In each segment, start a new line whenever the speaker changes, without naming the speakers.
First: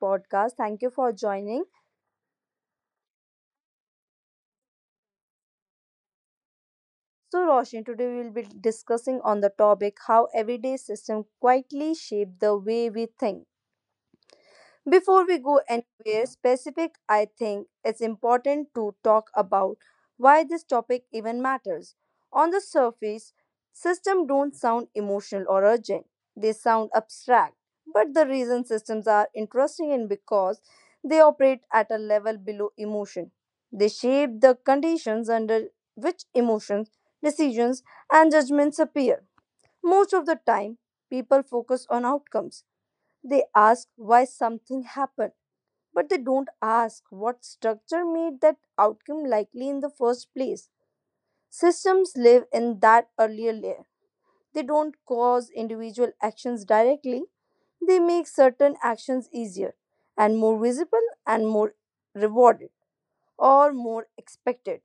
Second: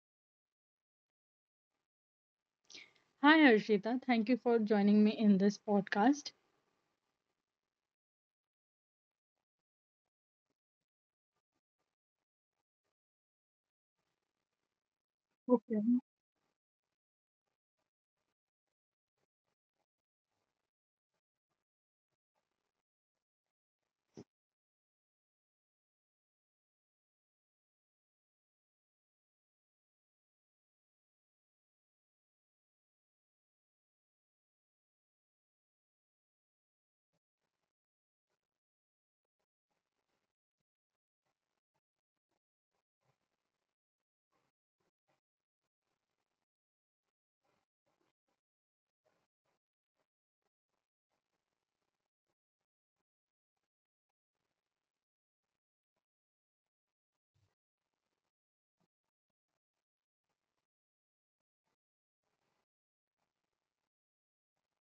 podcast. Thank you for joining.
Hi, Arshita. Thank you for joining me in this podcast.
So, Roshni, today we will be discussing on the topic how everyday system quietly shape the way we think. Before we go
Okay.
anywhere specific, I think it's important to talk about why this topic even matters. On the surface, systems don't sound emotional or urgent. They sound abstract. But the reason systems are interesting is because they operate at a level below emotion. They shape the conditions under which emotions, decisions, and judgments appear. Most of the time, people focus on outcomes. They ask why something happened, but they don't ask what structure made that outcome likely in the first place. Systems live in that earlier layer. They don't cause individual actions directly, they make certain actions easier and more visible and more rewarded or more expected.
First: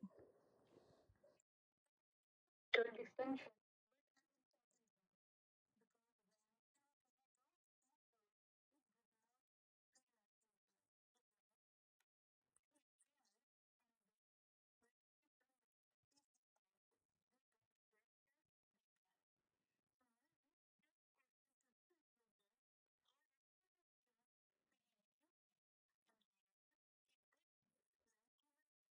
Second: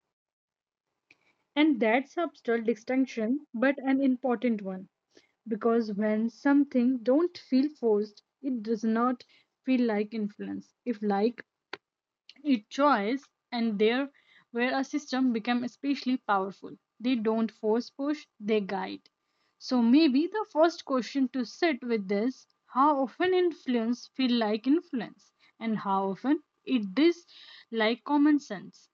And that's subtle distinction, but an important one because when something don't feel forced, it does not feel like influence. If like it choice and there where a system become especially powerful, they don't force push, they guide. So maybe the first question to sit with is how often influence feel like influence, and how often it does, like common sense.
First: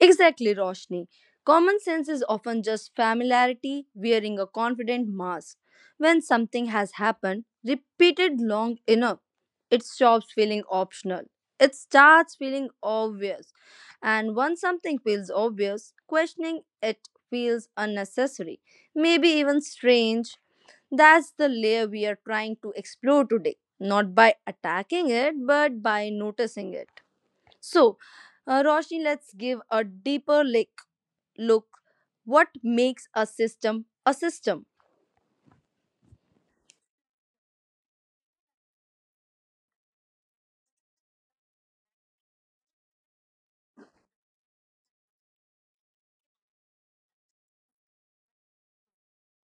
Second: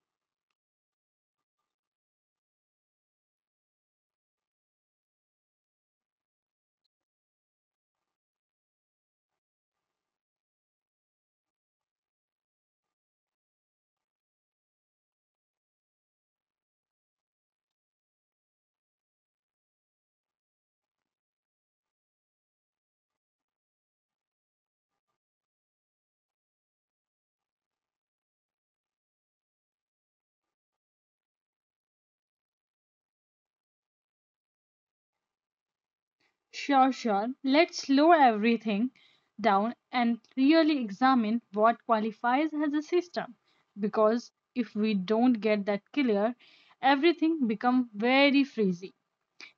Exactly, Roshni. Common sense is often just familiarity wearing a confident mask. When something has happened repeated long enough, it stops feeling optional. It starts feeling obvious. And once something feels obvious, questioning it feels unnecessary, maybe even strange. That's the layer we are trying to explore today, not by attacking it, but by noticing it. So, Roshni, let's give a deeper look. What makes a system a system?
Sure, let's slow everything down and really examine what qualifies as a system, because if we don't get that clear everything become very frizzy.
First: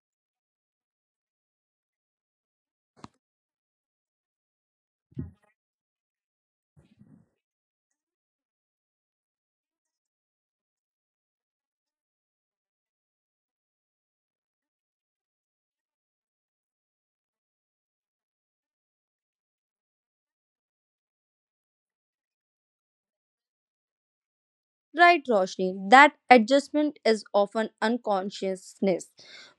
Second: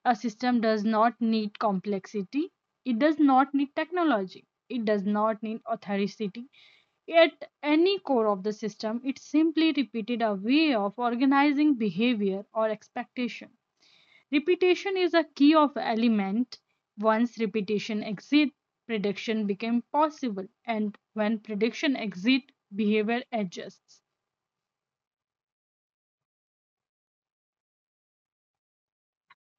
A system does not need complexity, it does not need technology, it does not need authority. At any core of the system, it simply repeated a way of organizing behavior or expectation. Repetition is a key of element. Once repetition exit, prediction became possible, and when prediction exit, behavior adjusts.
Right, Roshni, that adjustment is often unconsciousness.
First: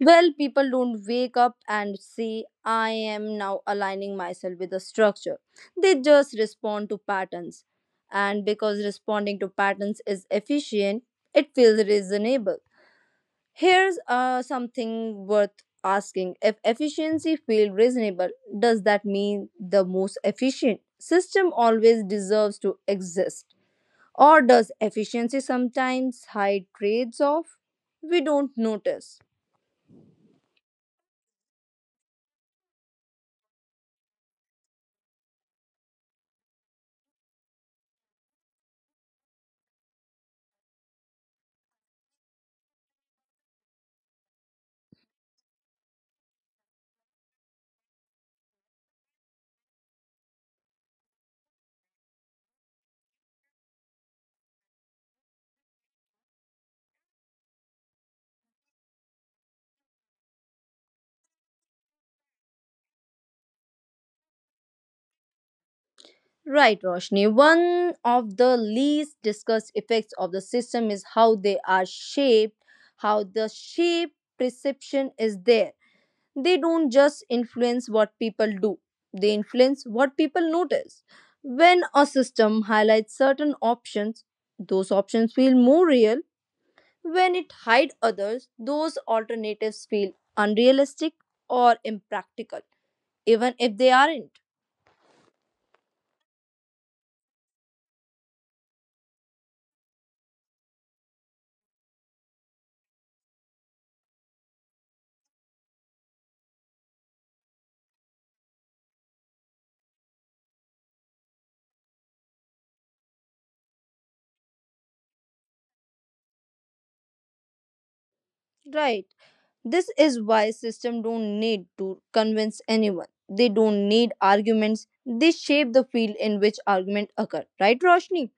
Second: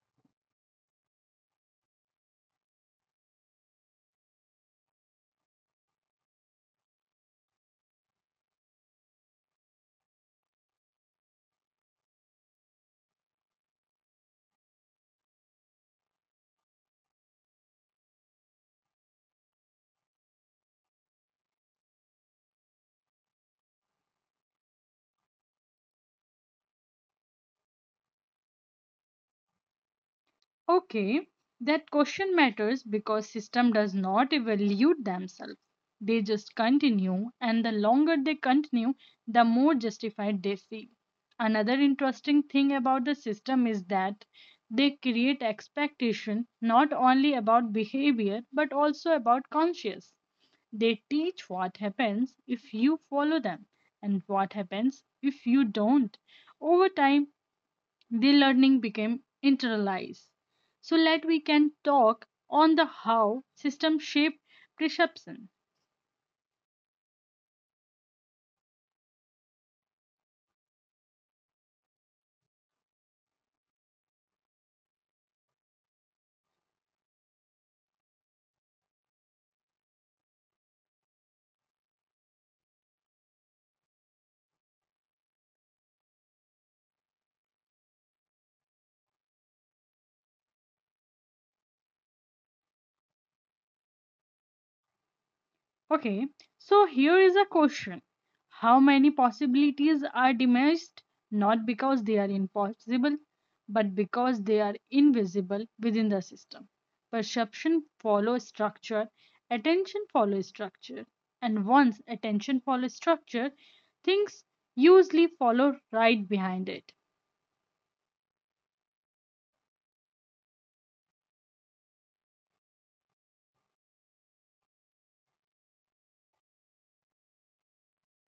Well, people don't wake up and say, I am now aligning myself with a structure. They just respond to patterns. And because responding to patterns is efficient, it feels reasonable. Here's something worth asking. If efficiency feels reasonable, does that mean the most efficient system always deserves to exist? Or does efficiency sometimes hide trades off we don't notice?
Okay, that question matters because system does not evaluate themselves. They just continue and the longer they continue, the more justified they feel. Another interesting thing about the system is that they create expectation not only about behavior but also about conscience. They teach what happens if you follow them and what happens if you don't. Over time, the learning became internalized. So let we can talk on the how system shape perception.
Right, Roshni. One of the least discussed effects of the system is how they are shaped, how the shape perception is there. They don't just influence what people do, they influence what people notice. When a system highlights certain options, those options feel more real. When it hides others, those alternatives feel unrealistic or impractical, even if they aren't.
Okay, so here is a question. How many possibilities are diminished not because they are impossible but because they are invisible within the system. Perception follows structure, attention follows structure, and once attention follows structure, things usually follow right behind it.
Right, this is why system don't need to convince anyone. They don't need arguments, they shape the field in which argument occur, right, Roshni?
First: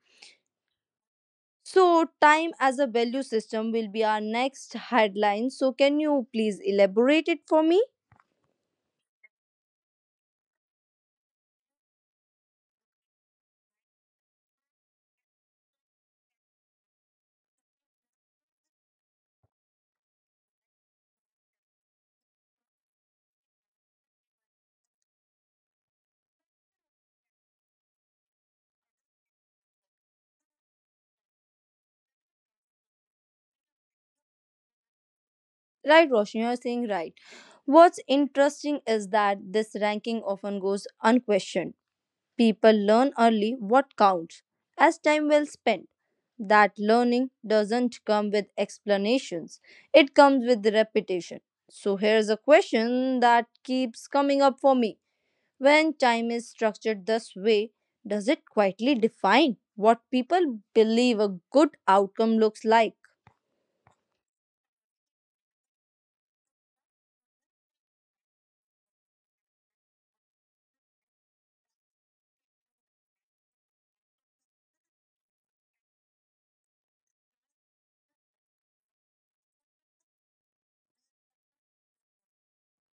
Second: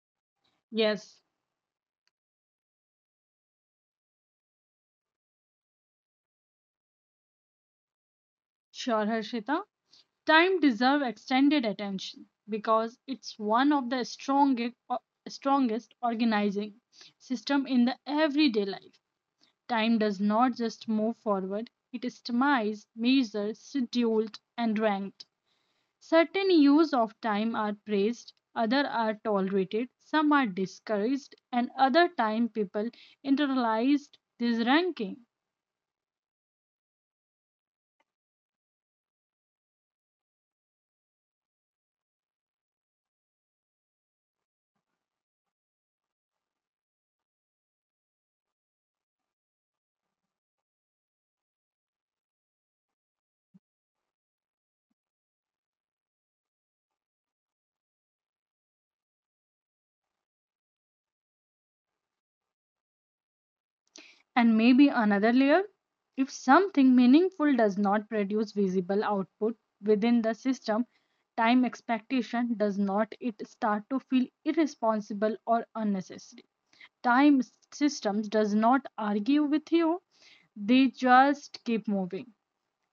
Yes.
So, time as a value system will be our next headline. So, can you please elaborate it for me?
Sure, Harshita. Time deserve extended attention because it's one of the strongest organizing system in the everyday life. Time does not just move forward; it is itemized, measured, scheduled, and ranked. Certain use of time are praised, other are tolerated, some are discouraged, and other time people internalized this ranking.
Right, Roshni, you're saying right. What's interesting is that this ranking often goes unquestioned. People learn early what counts as time well spent. That learning doesn't come with explanations, it comes with repetition. So, here's a question that keeps coming up for me. When time is structured this way, does it quietly define what people believe a good outcome looks like?
And maybe another layer? If something meaningful does not produce visible output within the system, time expectation does not it start to feel irresponsible or unnecessary. Time systems does not argue with you, they just keep moving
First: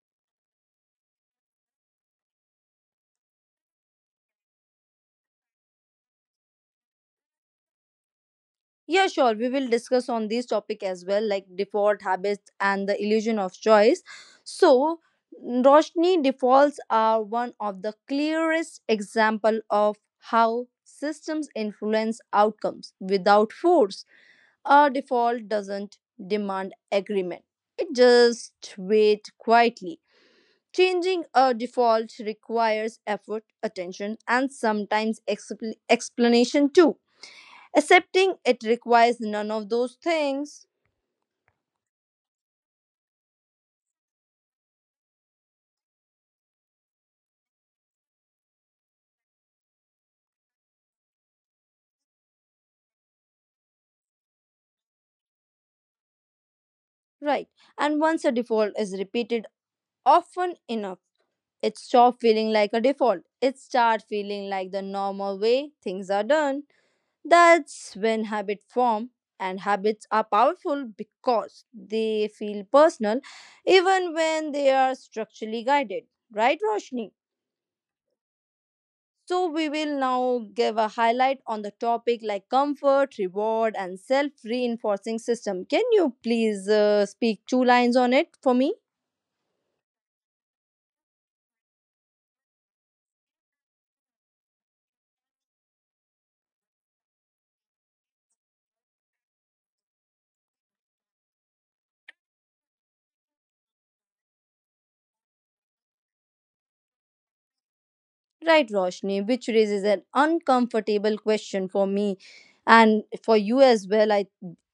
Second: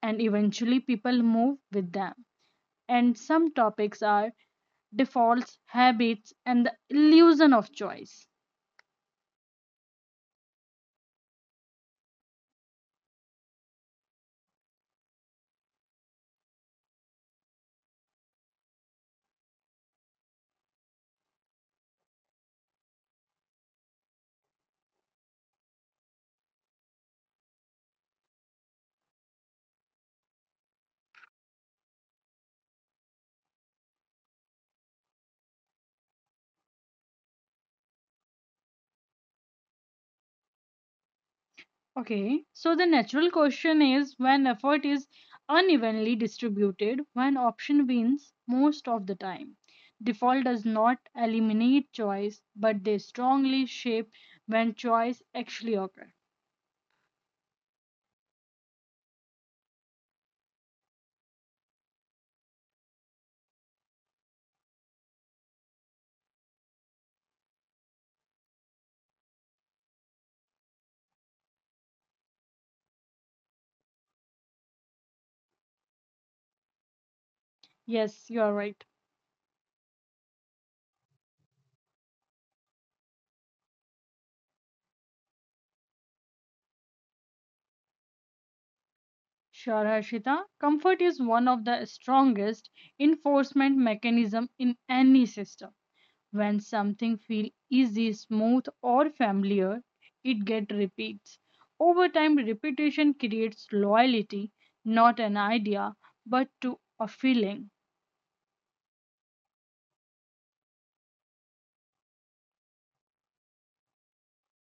and eventually people move with them. And some topics are defaults, habits and the illusion of choice.
Yeah, sure. We will discuss on this topic as well, like default habits and the illusion of choice. So, Roshni, defaults are one of the clearest example of how systems influence outcomes without force. A default doesn't demand agreement. It just waits quietly. Changing a default requires effort, attention, and sometimes explanation too. Accepting it requires none of those things.
Okay, so the natural question is when effort is unevenly distributed, one option wins most of the time. Default does not eliminate choice, but they strongly shape when choice actually occurs.
Right. And once a default is repeated often enough, it stops feeling like a default. It starts feeling like the normal way things are done. That's when habit form, and habits are powerful because they feel personal even when they are structurally guided. Right, Roshni?
Yes, you are right.
So, we will now give a highlight on the topic like comfort, reward, and self reinforcing system. Can you please speak two lines on it for me?
Sure, Harshita. Comfort is one of the strongest enforcement mechanism in any system. When something feels easy, smooth, or familiar, it gets repeats. Over time, repetition creates loyalty, not an idea, but to a feeling.
Right, Roshni, which raises an uncomfortable question for me and for you as well. I,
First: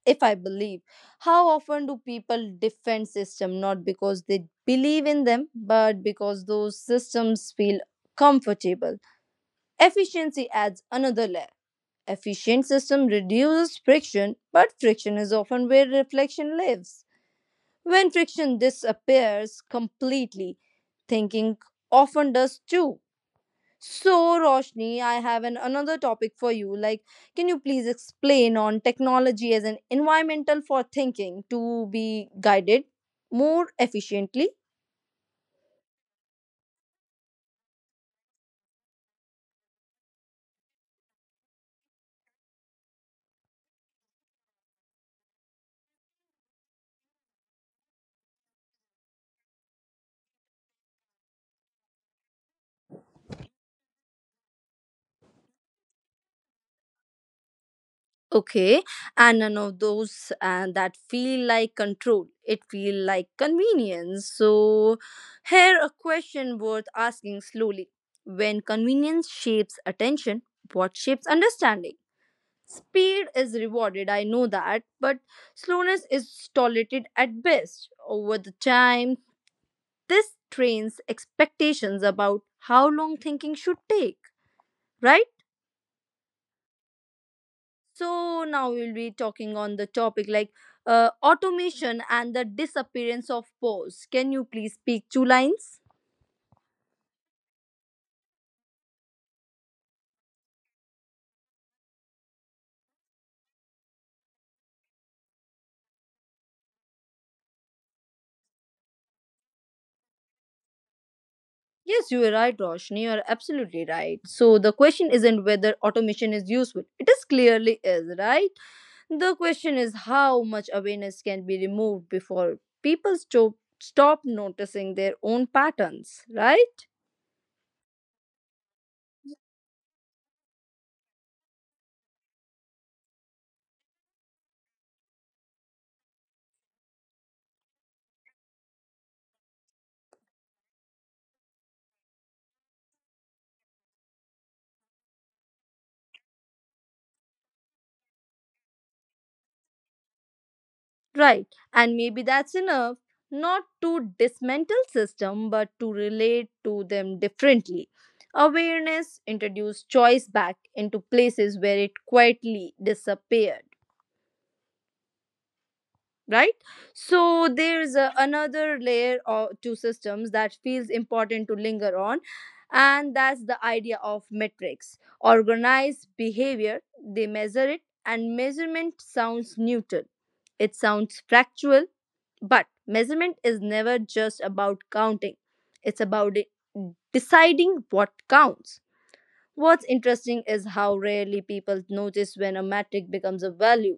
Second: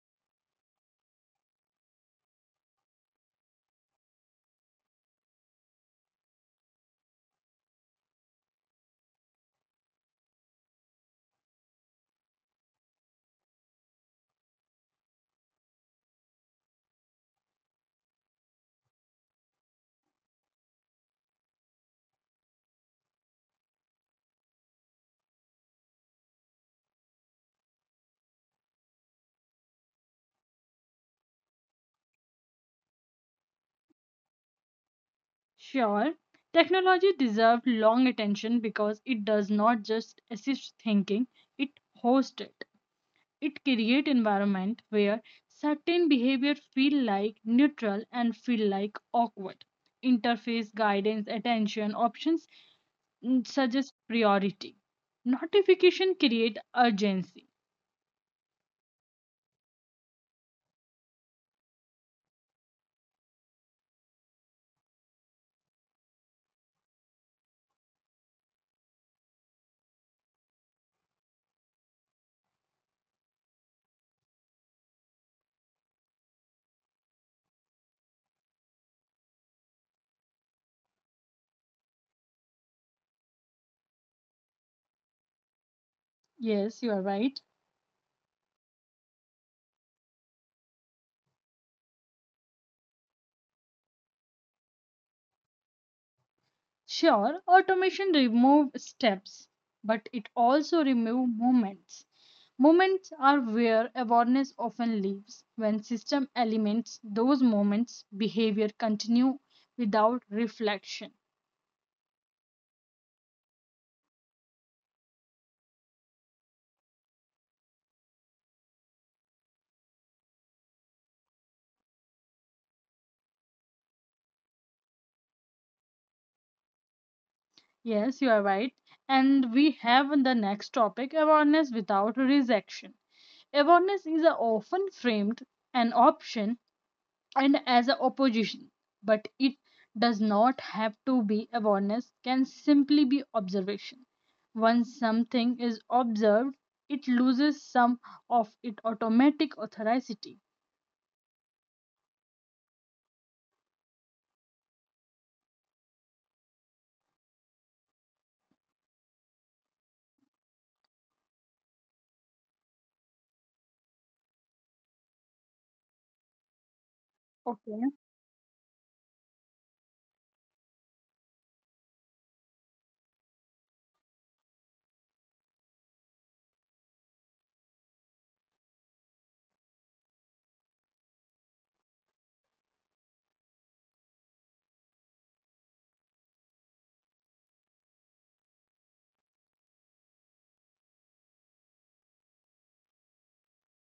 if I believe, how often do people defend system not because they believe in them, but because those systems feel comfortable? Efficiency adds another layer. Efficient system reduces friction, but friction is often where reflection lives. When friction disappears completely, thinking often does too. So, Roshni, I have an another topic for you. Like, can you please explain on technology as an environmental for thinking to be guided more efficiently?
Sure, technology deserves long attention because it does not just assist thinking, it hosts it. It creates environment where certain behavior feel like neutral and feel like awkward interface guidance attention options suggest priority. Notification create urgency.
Okay, and none of those that feel like control. It feel like convenience. So, here a question worth asking slowly: when convenience shapes attention, what shapes understanding? Speed is rewarded, I know that, but slowness is tolerated at best. Over the time, this trains expectations about how long thinking should take. Right?
Yes, you are right.
So now we'll be talking on the topic like automation and the disappearance of pause. Can you please speak two lines?
Sure, automation remove steps, but it also remove moments. Moments are where awareness often lives. When system elements those moments, behavior continue without reflection.
Yes, you are right, Roshni. You are absolutely right. So the question isn't whether automation is useful. It is clearly is, right? The question is how much awareness can be removed before people stop noticing their own patterns, right?
Yes, you are right. And we have the next topic awareness without rejection. Awareness is often framed an option and as a opposition, but it does not have to be. Awareness can simply be observation. Once something is observed, it loses some of its automatic authority.
Right. And maybe that's enough. Not to dismantle system, but to relate to them differently. Awareness introduced choice back into places where it quietly disappeared, right? So
Okay.
there's another layer of two systems that feels important to linger on, and that's the idea of metrics organized behavior. They measure it, and measurement sounds neutral, it sounds factual, but measurement is never just about counting. It's about deciding what counts. What's interesting is how rarely people notice when a metric becomes a value.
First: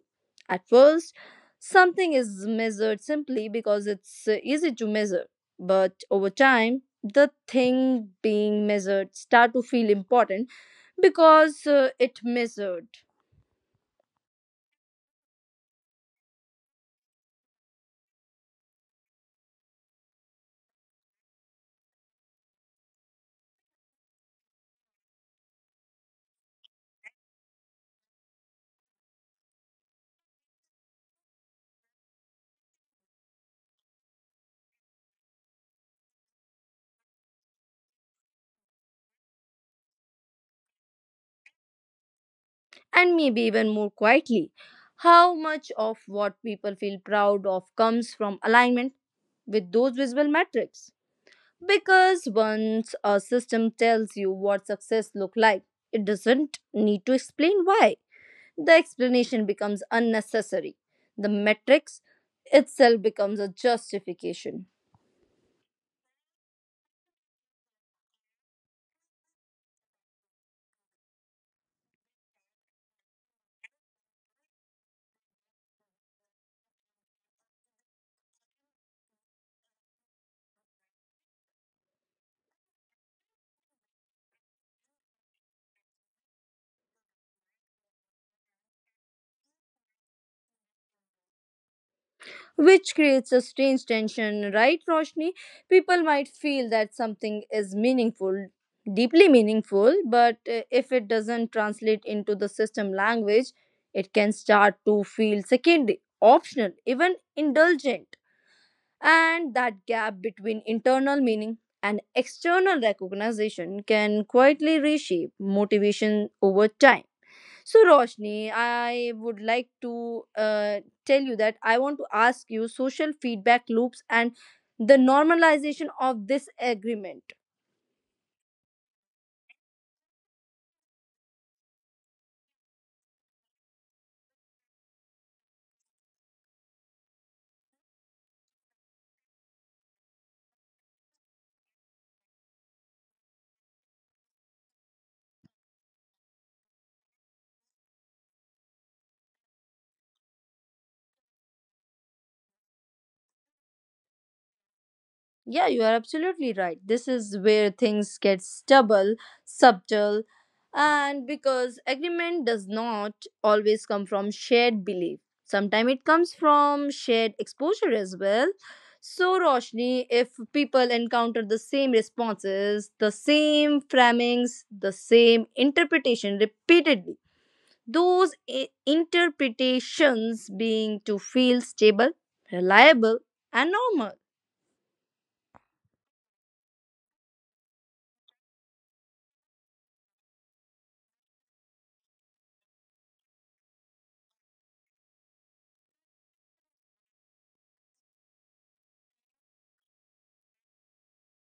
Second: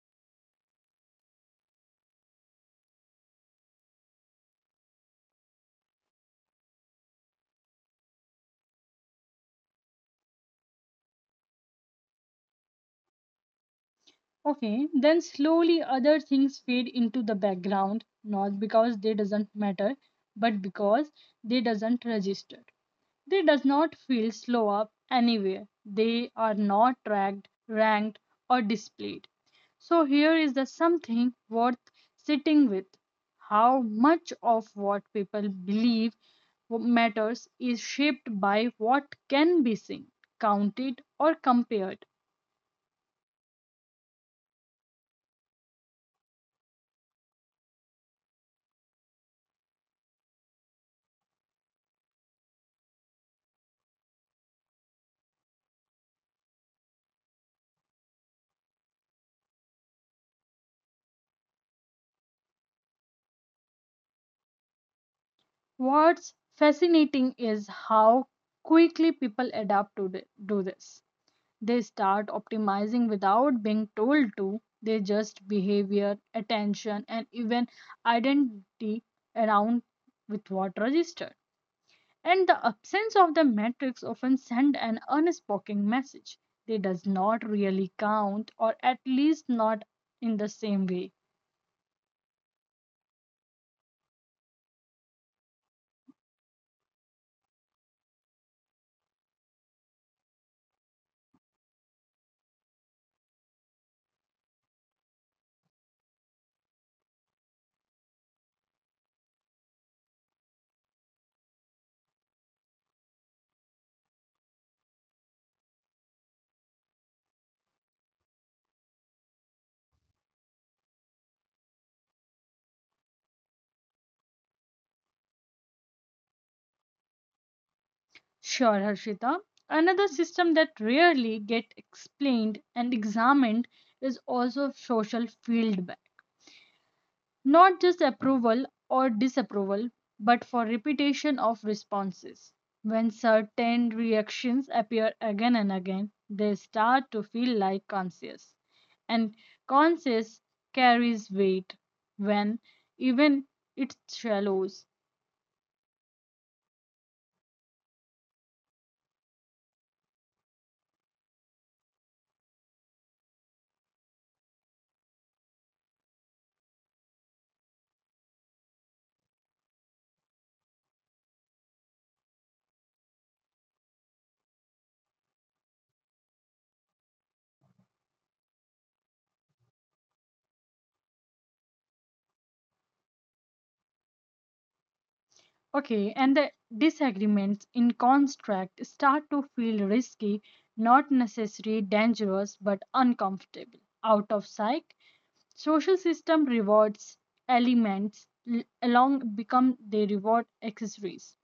At first, something is measured simply because it's easy to measure, but over time, the thing being measured start to feel important because it measured.
Okay, then slowly other things fade into the background, not because they doesn't matter, but because they doesn't register. They does not feel slow up anywhere. They are not tracked, ranked or displayed. So here is the something worth sitting with. How much of what people believe matters is shaped by what can be seen, counted, or compared.
And maybe even more quietly, how much of what people feel proud of comes from alignment with those visible metrics. Because once a system tells you what success looks like, it doesn't need to explain why. The explanation becomes unnecessary. The metrics itself becomes a justification,
What's fascinating is how quickly people adapt to do this. They start optimizing without being told to. They just behavior, attention, and even identity around with what registered. And the absence of the matrix often send an unspoken message. They does not really count, or at least not in the same way.
which creates a strange tension, right, Roshni? People might feel that something is meaningful, deeply meaningful, but if it doesn't translate into the system language, it can start to feel secondary, optional, even indulgent. And that gap between internal meaning and external recognition can quietly reshape motivation over time. So, Roshni, I would like to tell you that I want to ask you social feedback loops and the normalization of this agreement.
Sure, Harshita. Another system that rarely get explained and examined is also social feedback, not just approval or disapproval, but for repetition of responses. When certain reactions appear again and again, they start to feel like conscious, and conscious carries weight when even it shallows.
Yeah, you are absolutely right. This is where things get subtle, and because agreement does not always come from shared belief. Sometimes it comes from shared exposure as well. So, Roshni, if people encounter the same responses, the same framings, the same interpretation repeatedly, those interpretations being to feel stable, reliable, and normal.
Okay, and the disagreements in contract start to feel risky, not necessarily dangerous, but uncomfortable. Out of sight, social system rewards elements l- along become they reward accessories.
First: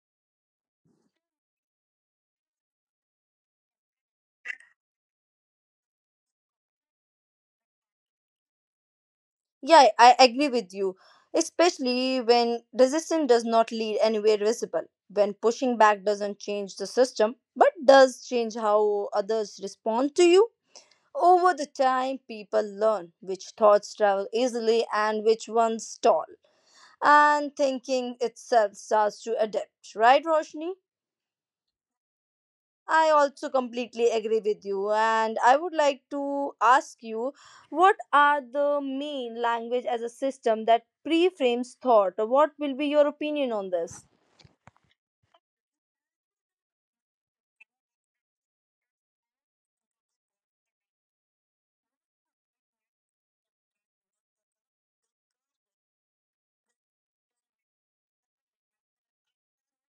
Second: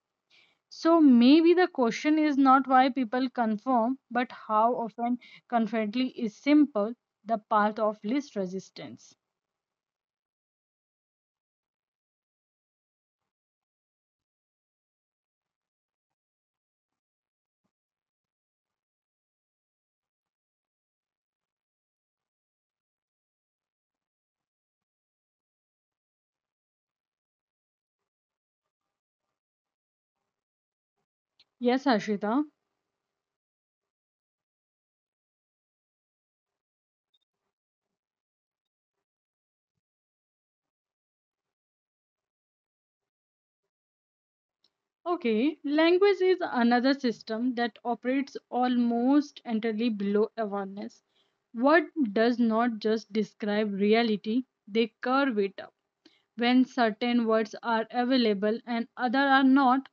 So maybe the question is not why people conform but how often confidently is simple the path of least resistance.
Yeah, I agree with you, especially when resistance does not lead anywhere visible, when pushing back doesn't change the system, but does change how others respond to you. Over the time, people learn which thoughts travel easily and which ones stall, and thinking itself starts to adapt. Right, Roshni?
Yes, Ashita.
I also completely agree with you, and I would like to ask you, what are the main language as a system that pre-frames thought? What will be your opinion on this?
Okay, language is another system that operates almost entirely below awareness. What does not just describe reality, they curve it up. When certain words are available and other are not,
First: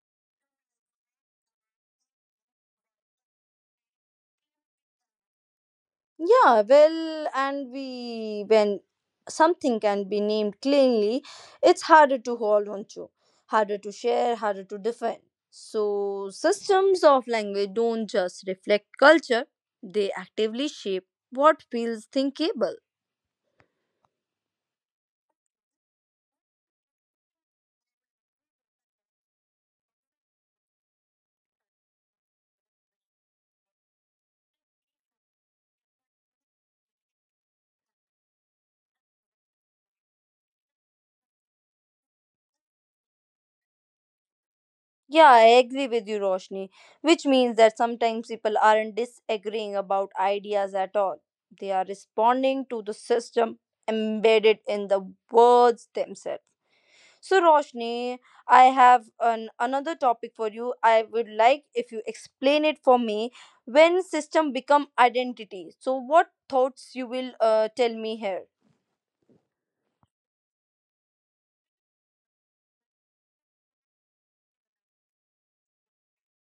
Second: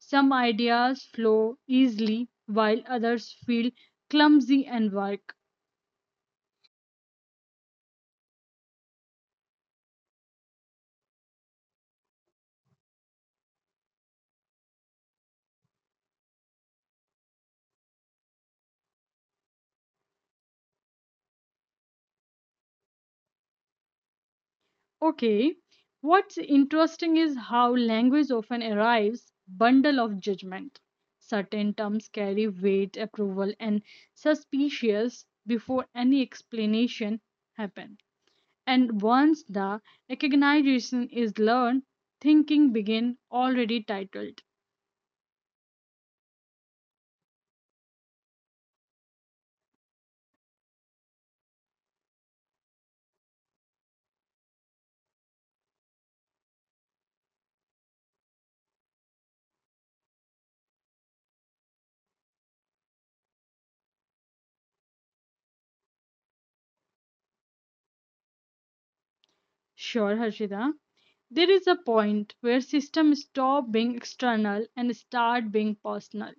some ideas flow easily while others feel clumsy and work.
Yeah, well, and we when something can be named cleanly, it's harder to hold on to, harder to share, harder to defend. So, systems of language don't just reflect culture, they actively shape what feels thinkable.
Okay, what's interesting is how language often arrives bundle of judgment. Certain terms carry weight, approval, and suspicious before any explanation happen. And once the recognition is learned, thinking begin already titled.
Yeah, I agree with you, Roshni, which means that sometimes people aren't disagreeing about ideas at all. They are responding to the system embedded in the words themselves. So, Roshni, I have an, another topic for you. I would like if you explain it for me when system become identity. So, what thoughts you will tell me here?
Sure, Harshita. There is a point where systems stop being external and start being personal.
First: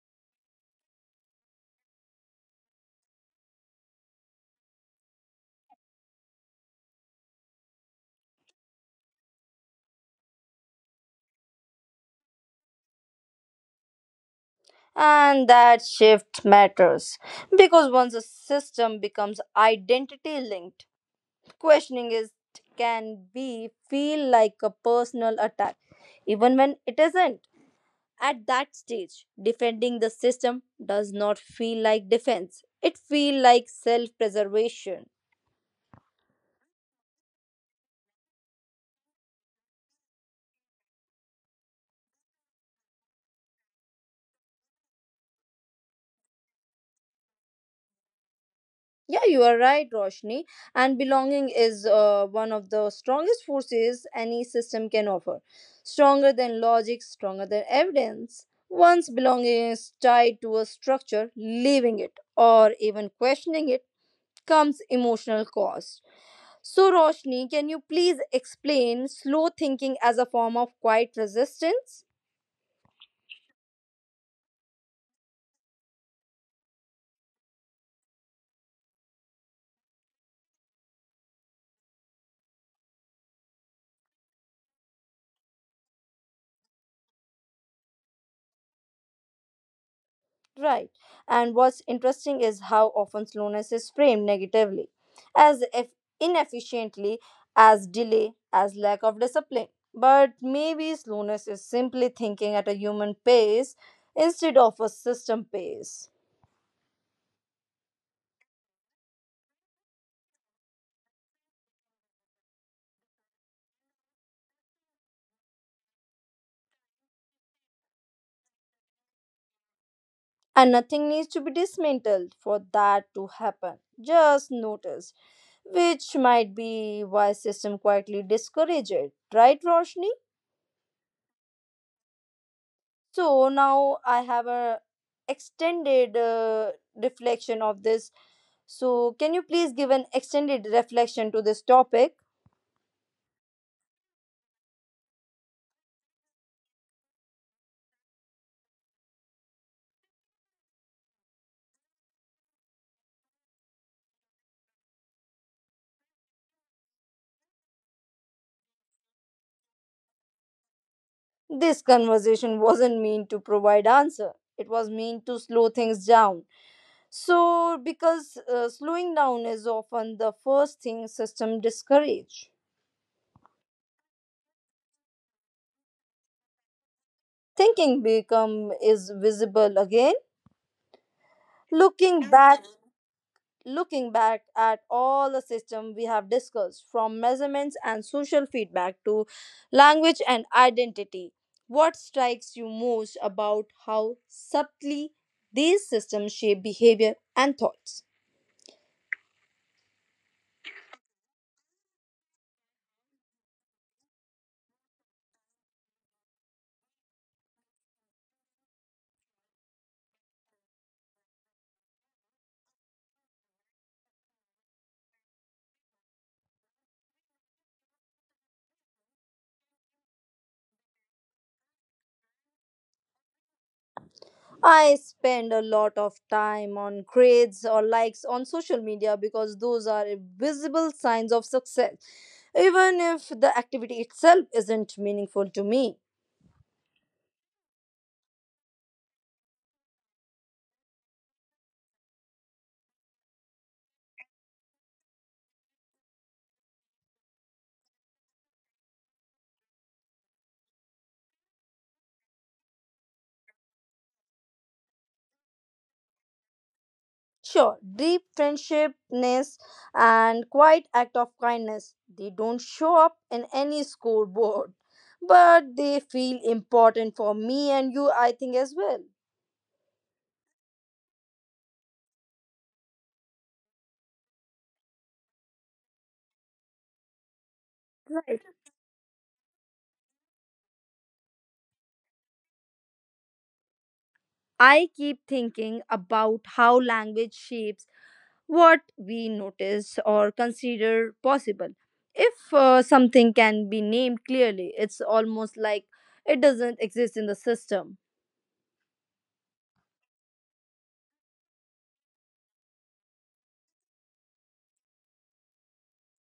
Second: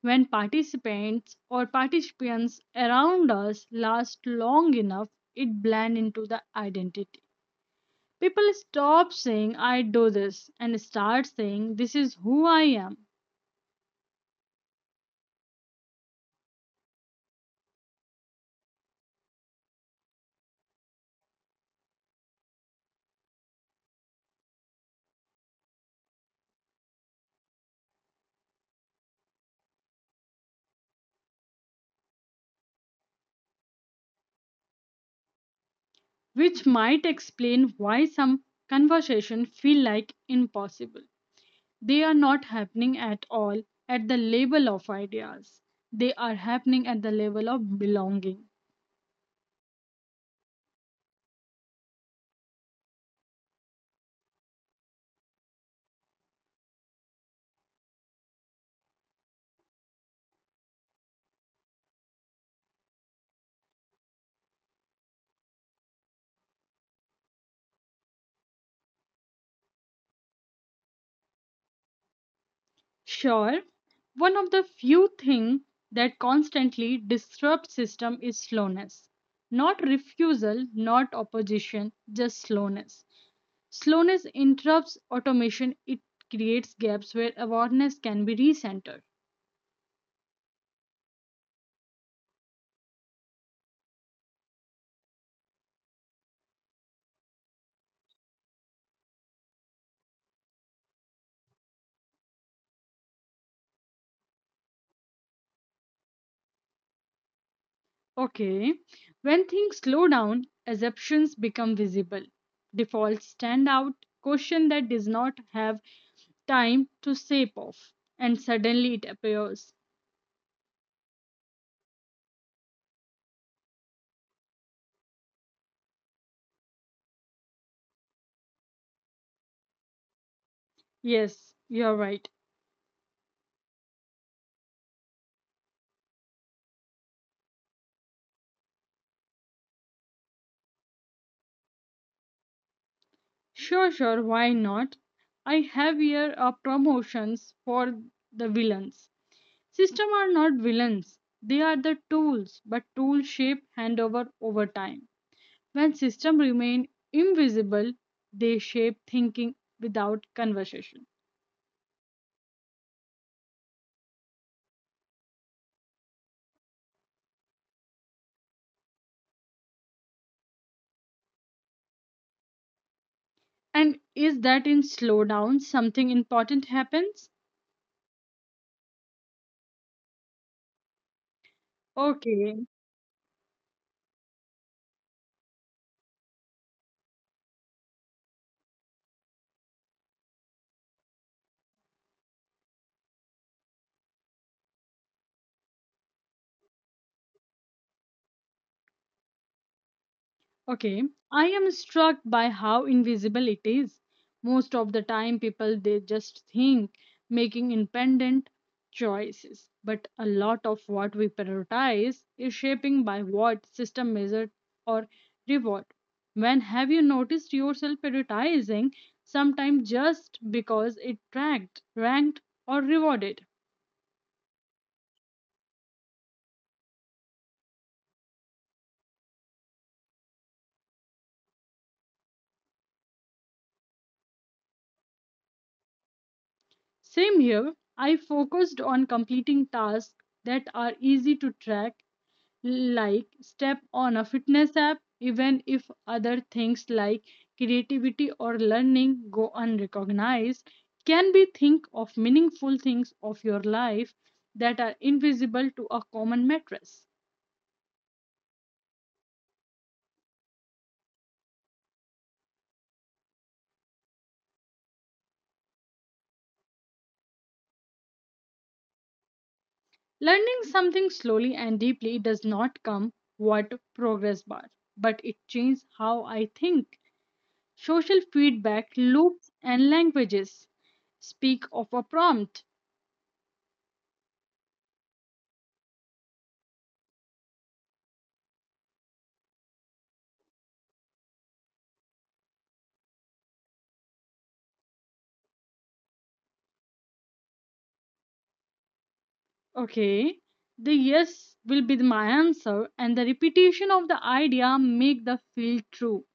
When participants or participants around us last long enough, it blends into the identity. People stop saying, "I do this," and start saying, "This is who I am,"
And that shift matters because once a system becomes identity linked, questioning it can be feel like a personal attack, even when it isn't. At that stage defending the system does not feel like defense, it feel like self preservation.
which might explain why some conversations feel like impossible. They are not happening at all at the level of ideas. They are happening at the level of belonging.
Yeah, you are right, Roshni, and belonging is one of the strongest forces any system can offer, stronger than logic, stronger than evidence. Once belonging is tied to a structure, leaving it or even questioning it comes emotional cost. So, Roshni, can you please explain slow thinking as a form of quiet resistance?
Sure, one of the few things that constantly disrupts system is slowness. Not refusal, not opposition, just slowness. Slowness interrupts automation, it creates gaps where awareness can be recentered.
Right. And what's interesting is how often slowness is framed negatively, as if inefficiently, as delay, as lack of discipline. But maybe slowness is simply thinking at a human pace instead of a system pace.
Okay. When things slow down, assumptions become visible. Defaults stand out, caution that does not have time to sap off, and suddenly it appears.
And nothing needs to be dismantled for that to happen. Just notice, which might be why system quietly discourage it, right, Roshni?
Yes, you're right.
So now I have a extended reflection of this. So can you please give an extended reflection to this topic?
Sure, why not? I have here promotions for the villains. System are not villains. They are the tools, but tools shape handover over time. When system remain invisible, they shape thinking without conversation.
This conversation wasn't meant to provide answer, it was meant to slow things down. So, because slowing down is often the first thing system discourage,
And is that in slowdown something important happens?
thinking become is visible again. Looking
Okay,
back, looking back at all the systems we have discussed, from measurements and social feedback to language and identity, what strikes you most about how subtly these systems shape behavior and thoughts?
okay. I am struck by how invisible it is. Most of the time, people they just think making independent choices. But a lot of what we prioritize is shaping by what system measured or reward. When have you noticed yourself prioritizing sometimes just because it tracked, ranked, or rewarded?
I spend a lot of time on grades or likes on social media because those are visible signs of success, even if the activity itself isn't meaningful to me.
Same here, I focused on completing tasks that are easy to track, like step on a fitness app, even if other things like creativity or learning go unrecognized. Can we think of meaningful things of your life that are invisible to a common mattress?
Sure, deep friendshipness and quiet act of kindness. They don't show up in any scoreboard, but they feel important for me and you, I think, as well.
Learning something slowly and deeply does not come what progress bar, but it changes how I think. Social
Right.
feedback loops and languages speak of a prompt.
I keep thinking about how language shapes what we notice or consider possible. If something can be named clearly, it's almost like it doesn't exist in the system.
Okay, the yes will be the- my answer, and the repetition of the idea make the feel true,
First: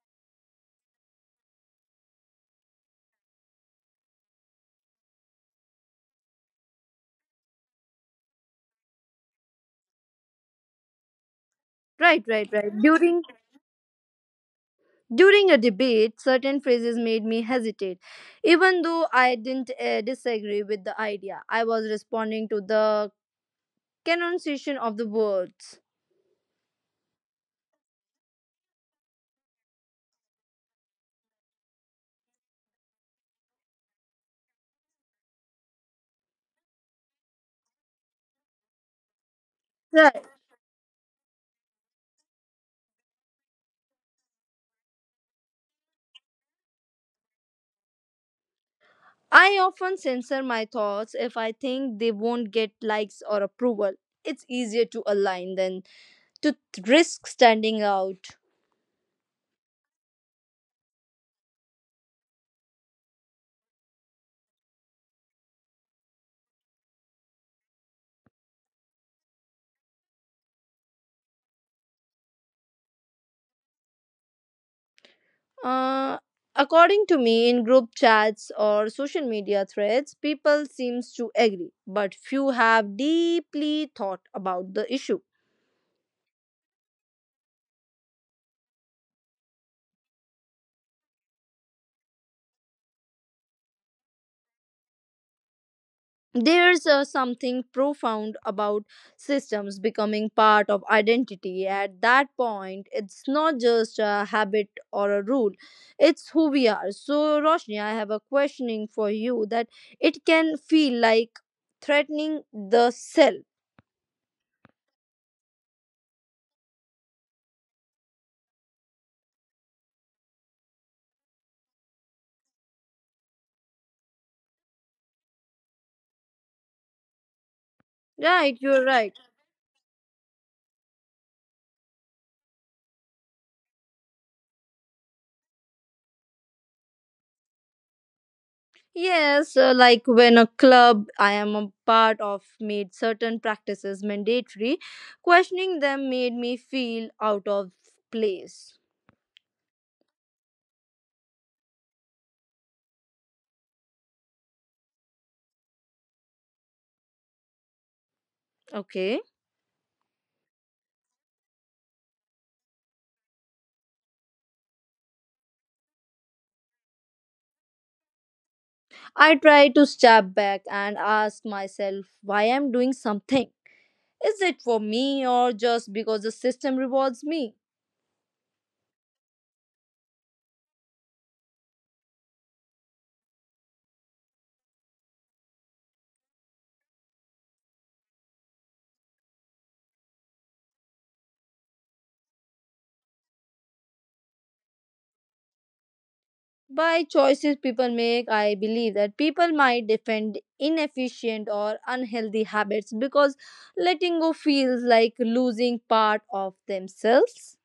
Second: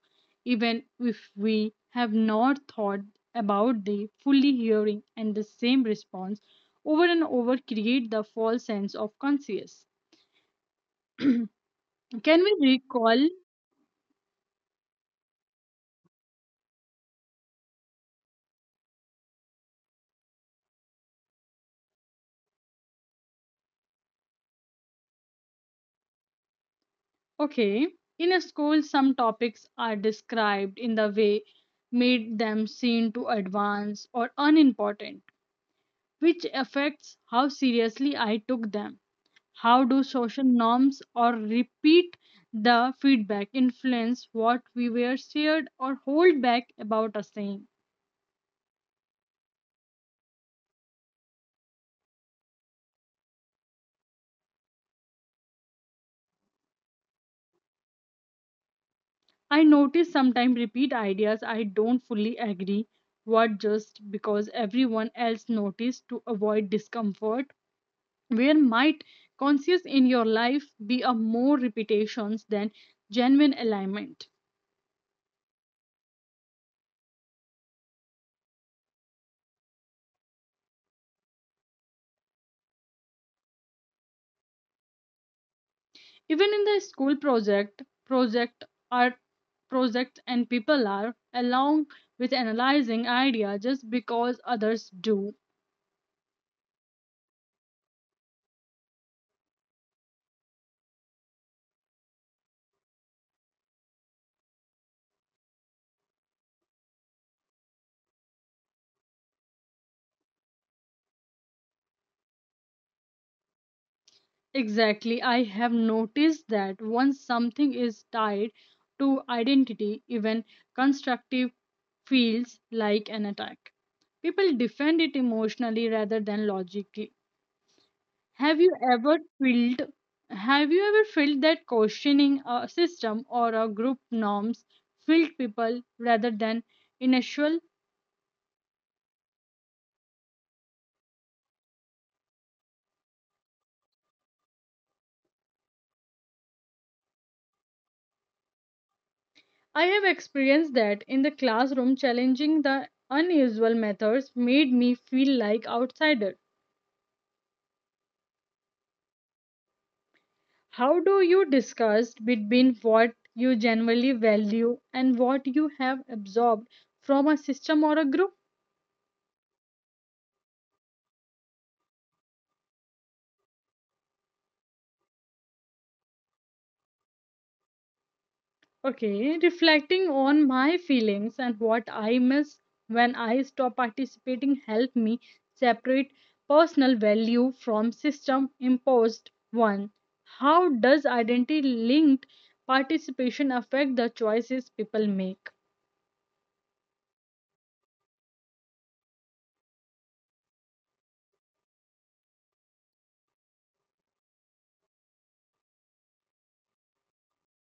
even if we have not thought about the fully hearing and the same response over and over create the false sense of conscious.
Right,
Can
right,
we
right.
recall.
During a debate, certain phrases made me hesitate. Even though I didn't disagree with the idea, I was responding to the pronunciation of the words.
Okay. In a school, some topics are described in the way made them seem too advanced or unimportant, which affects how seriously I took them. How do
Right.
social norms or repeat the feedback influence what we were shared or hold back about a saying?
I often censor my thoughts if I think they won't get likes or approval. It's easier to align than to risk standing out.
I notice sometimes repeat ideas I don't fully agree what just because everyone else noticed to avoid discomfort, where might conscious in your life be a more repetitions than genuine alignment?
Uh, According to me, in group chats or social media threads, people seems to agree, but few have deeply thought about the issue.
Even in the school project, art projects, and people are along with analyzing idea just because others do.
There's something profound about systems becoming part of identity. At that point, it's not just a habit or a rule, it's who we are. So, Roshni, I have a questioning for you that it can feel like threatening the self.
Exactly, I have noticed that once something is tied to identity, even constructive feels like an attack. People defend it emotionally rather than logically.
Right,
Have you
you're right.
ever felt have you ever felt that questioning a system or a group norms filled people rather than initial?
Yes, like when a club I am a part of made certain practices mandatory, questioning them made me feel out of place.
I have experienced that in the classroom challenging the unusual methods made me feel like outsider.
Okay.
How do you discuss between what you generally value and what you have absorbed from a system or a group?
I try to step back and ask myself why I'm doing something. Is it for me or just because the system rewards me?
Okay, reflecting on my feelings and what I miss when I stop participating helped me separate personal value from system imposed one. How does identity linked participation affect the choices people make?
By choices people make, I believe that people might defend inefficient or unhealthy habits because letting go feels like losing part of themselves.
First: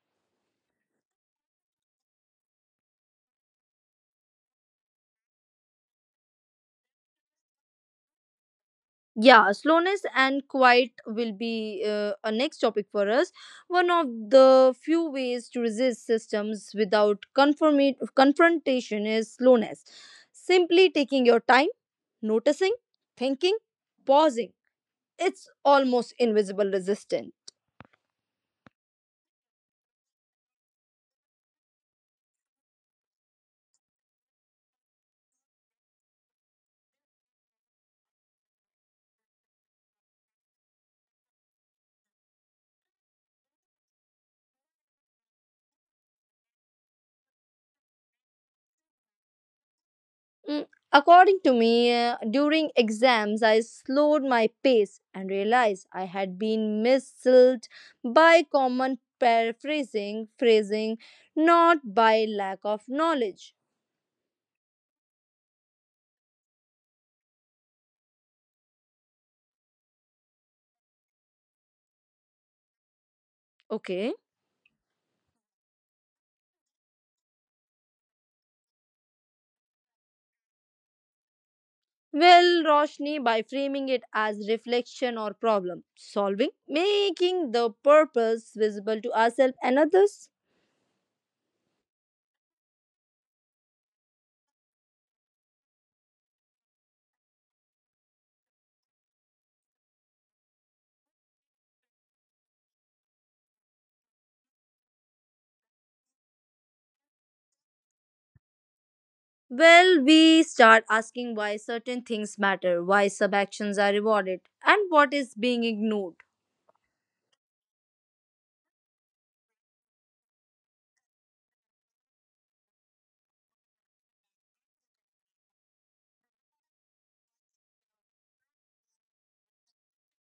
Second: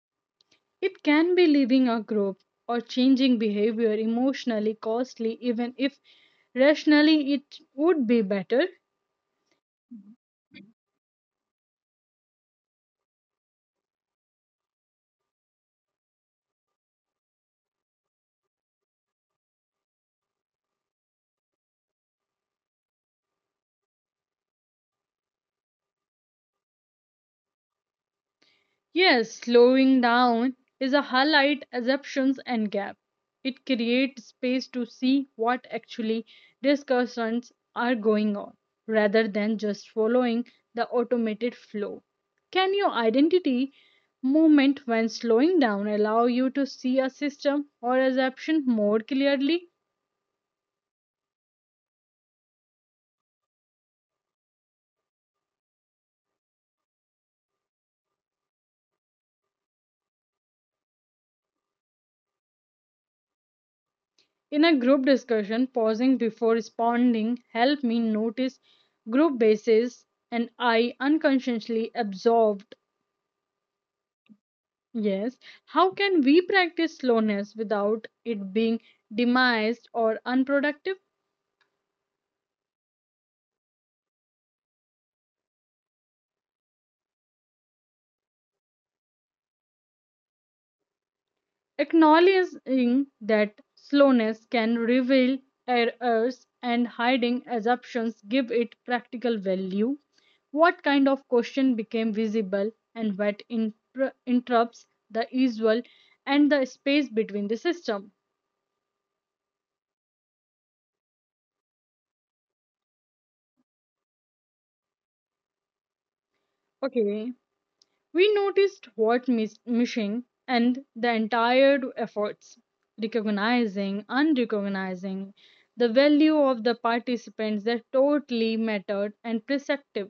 It can be leaving a group or changing behavior emotionally costly even if rationally it would be better.
Yeah, slowness and quiet will be a next topic for us. One of the few ways to resist systems without confrontation is slowness, simply taking your time, noticing, thinking, pausing. It's almost invisible resistance.
Yes, slowing down is a highlight assumptions and gap. It creates space to see what actually discussions are going on rather than just following the automated flow. Can your identity movement when slowing down allow you to see a system or assumption more clearly?
Mm, according to me, during exams, I slowed my pace and realized I had been misled by common phrasing, not by lack of knowledge.
In a group discussion, pausing before responding helped me notice group bases and I unconsciously absorbed.
Okay.
Yes. How can we practice slowness without it being demised or unproductive?
Well, Roshni, by framing it as reflection or problem solving, making the purpose visible to ourselves and others.
Acknowledging that slowness can reveal errors and hiding assumptions give it practical value. What kind of question became visible and what interrupts the usual and the space between the system?
Well, we start asking why certain things matter, why sub actions are rewarded, and what is being ignored.
Okay. We noticed what is missing and the entire efforts, recognizing, unrecognizing, the value of the participants that totally mattered and perceptive.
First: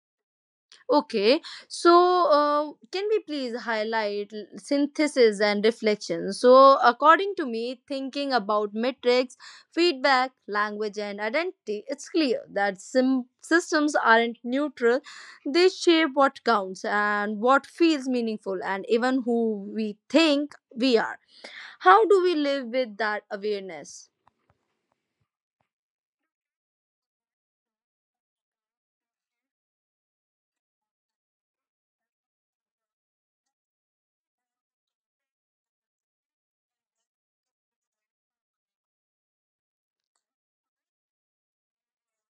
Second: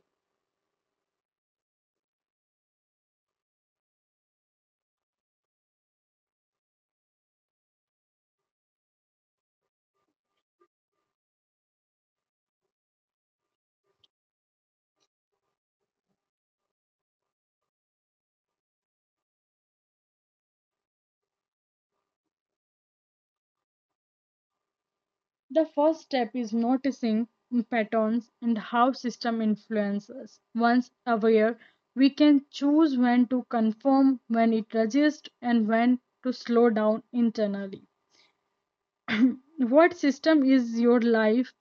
Okay, so can we please highlight synthesis and reflection? So, according to me, thinking about metrics, feedback, language, and identity, it's clear that systems aren't neutral. They shape what counts and what feels meaningful, and even who we think we are. How do we live with that awareness?
The first step is noticing patterns and how system influences. Once aware, we can choose when to conform, when it resists, and when to slow down internally. What system is your life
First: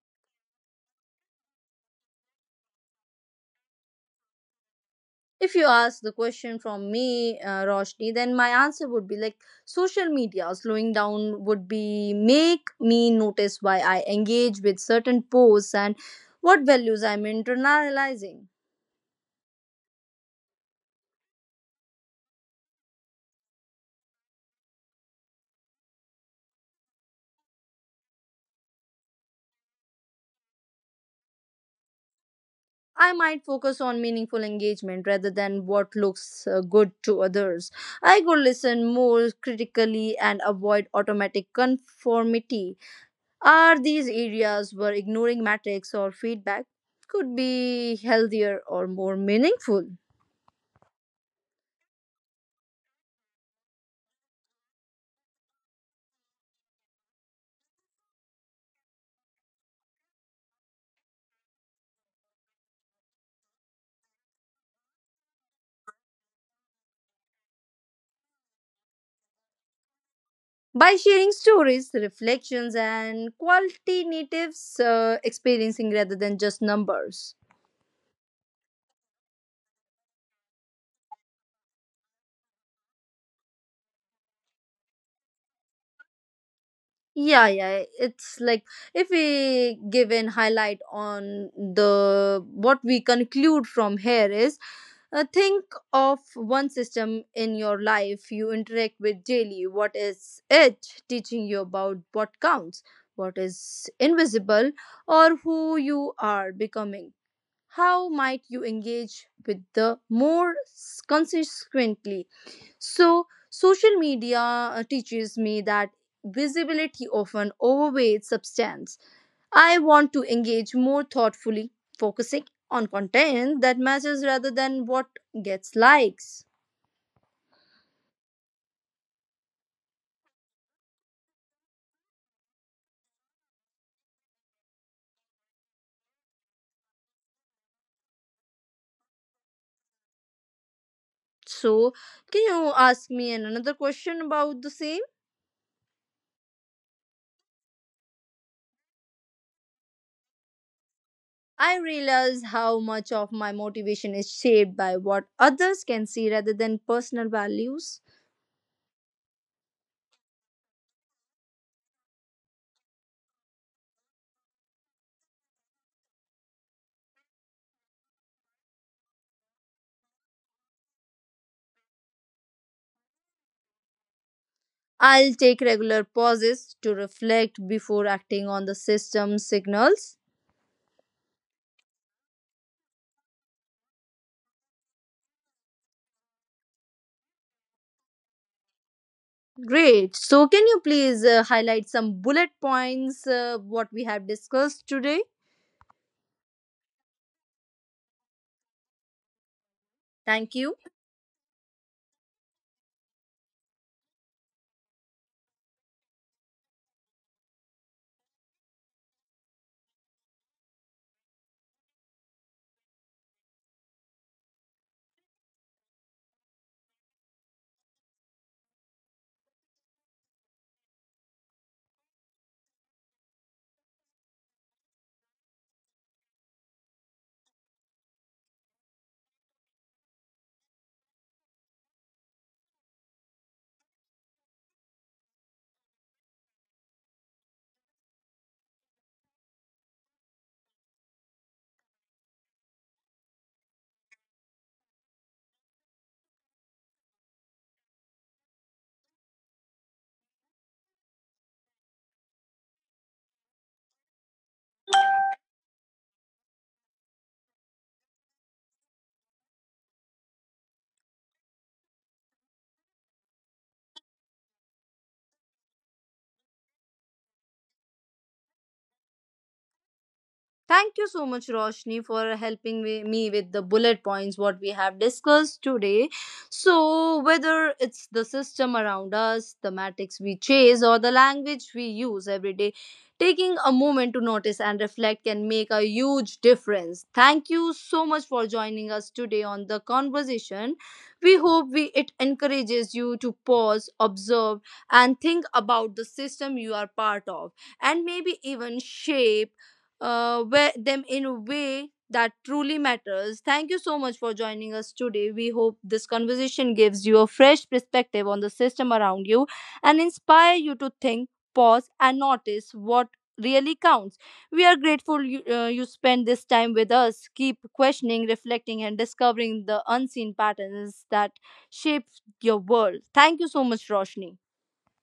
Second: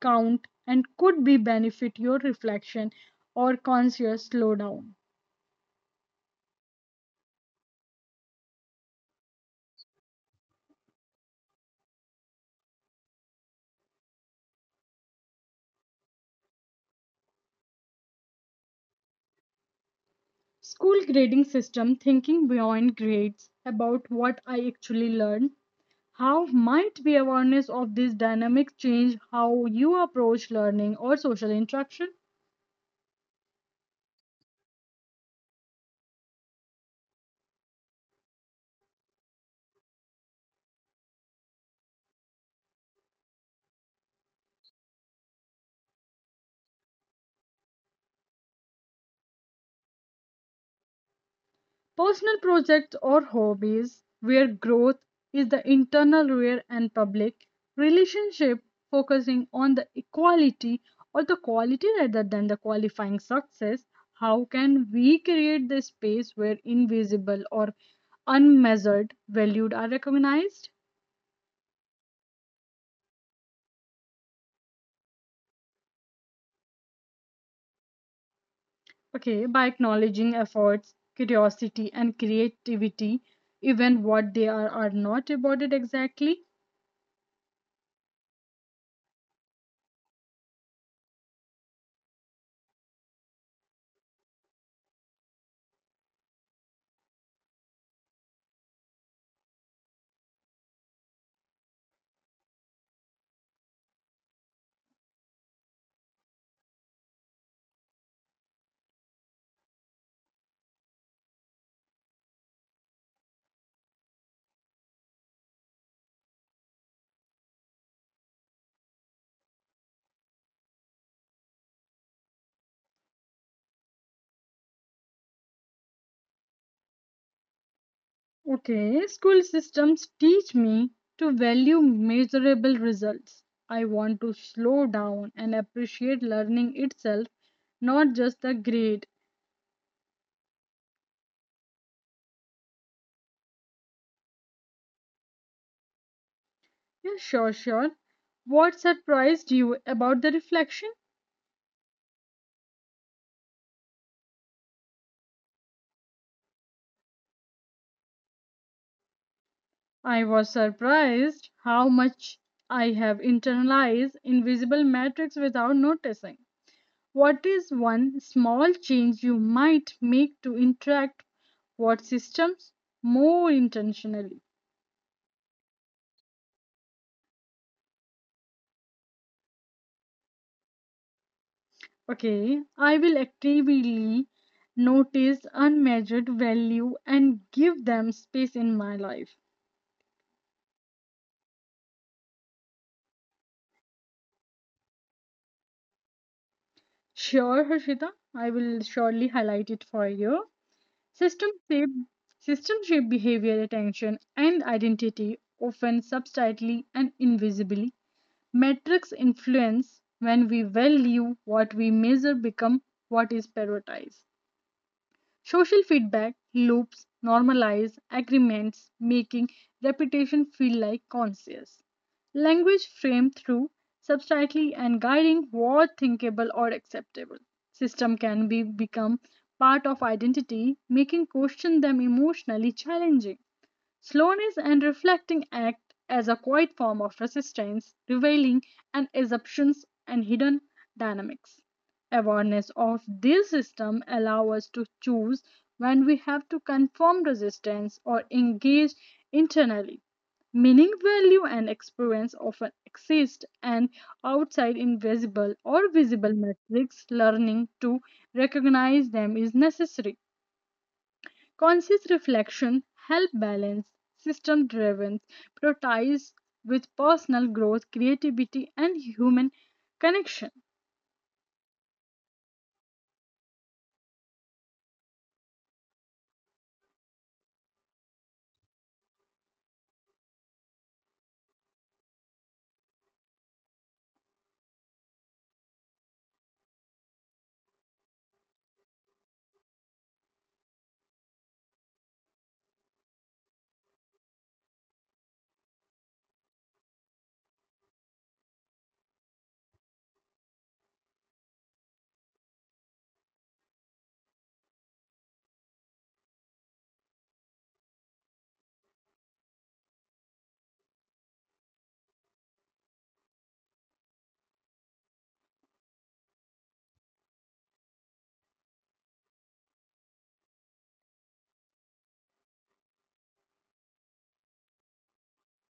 count and could be benefit your reflection or conscious slowdown?
If you ask the question from me, Roshni, then my answer would be like social media. Slowing down would be make me notice why I engage with certain posts and what values I'm internalizing.
School grading system thinking beyond grades about what I actually learned. How might be awareness of this dynamic change how you approach learning or social interaction?
I might focus on meaningful engagement rather than what looks good to others. I could listen more critically and avoid automatic conformity. Are these areas where ignoring metrics or feedback could be healthier or more meaningful?
Personal projects or hobbies where growth is the internal rear and public relationship focusing on the equality or the quality rather than the qualifying success. How can we create the space where invisible or unmeasured valued are recognized?
By sharing stories, reflections, and qualitatives, experiencing rather than just numbers.
Okay, by acknowledging efforts, curiosity and creativity, even what they are not rewarded exactly.
Yeah, yeah, it's like if we give an highlight on the what we conclude from here is think of one system in your life you interact with daily. What is it teaching you about what counts, what is invisible, or who you are becoming? How might you engage with the more consequently? So, social media teaches me that visibility often overweights substance. I want to engage more thoughtfully, focusing on content that matters rather than what gets likes.
Okay, school systems teach me to value measurable results. I want to slow down and appreciate learning itself, not just the grade.
So, can you ask me another question about the same?
Yeah, sure. What surprised you about the reflection?
I realize how much of my motivation is shaped by what others can see rather than personal values.
I was surprised how much I have internalized invisible metrics without noticing. What is one small change you might make to interact what systems more intentionally?
I'll take regular pauses to reflect before acting on the system signals.
Okay, I will actively notice unmeasured value and give them space in my life.
Great. So, can you please highlight some bullet points what we have discussed today?
Sure, Harshita, I will surely highlight it for you.
Thank you.
System shape, system shape behavior, attention, and identity, often subtly and invisibly. Metrics influence when we value what we measure become what is prioritized. Social feedback loops normalize agreements, making repetition feel like conscious. Language framed through subtly and guiding what thinkable or acceptable. System can be become part of identity, making question them emotionally challenging. Slowness and reflecting act as a quiet form of resistance, revealing and assumptions and hidden dynamics. Awareness of this system allows us to choose when we have to conform resistance or engage internally. Meaning, value, and experience often exist and outside invisible or visible metrics. Learning to recognize them is necessary. Conscious reflection help balance system driven priorities with personal growth, creativity, and human connection.
Thank you so much, Roshni, for helping me with the bullet points what we have discussed today. So, whether it's the system around us, the metrics we chase, or the language we use every day, taking a moment to notice and reflect can make a huge difference. Thank you so much for joining us today on the conversation. We hope we, it encourages you to pause, observe, and think about the system you are part of, and maybe even shape them in a way that truly matters. Thank you so much for joining us today. We hope this conversation gives you a fresh perspective on the system around you and inspire you to think, pause, and notice what really counts. We are grateful you, you spend this time with us. Keep questioning, reflecting, and discovering the unseen patterns that shape your world. Thank you so much, Roshni.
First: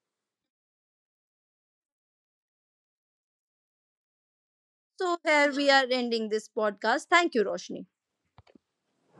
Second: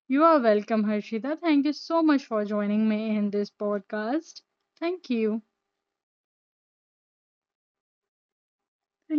You are welcome, Harshita. Thank you so much for joining me in this podcast. Thank
So,
you.
here we are ending this podcast. Thank you, Roshni.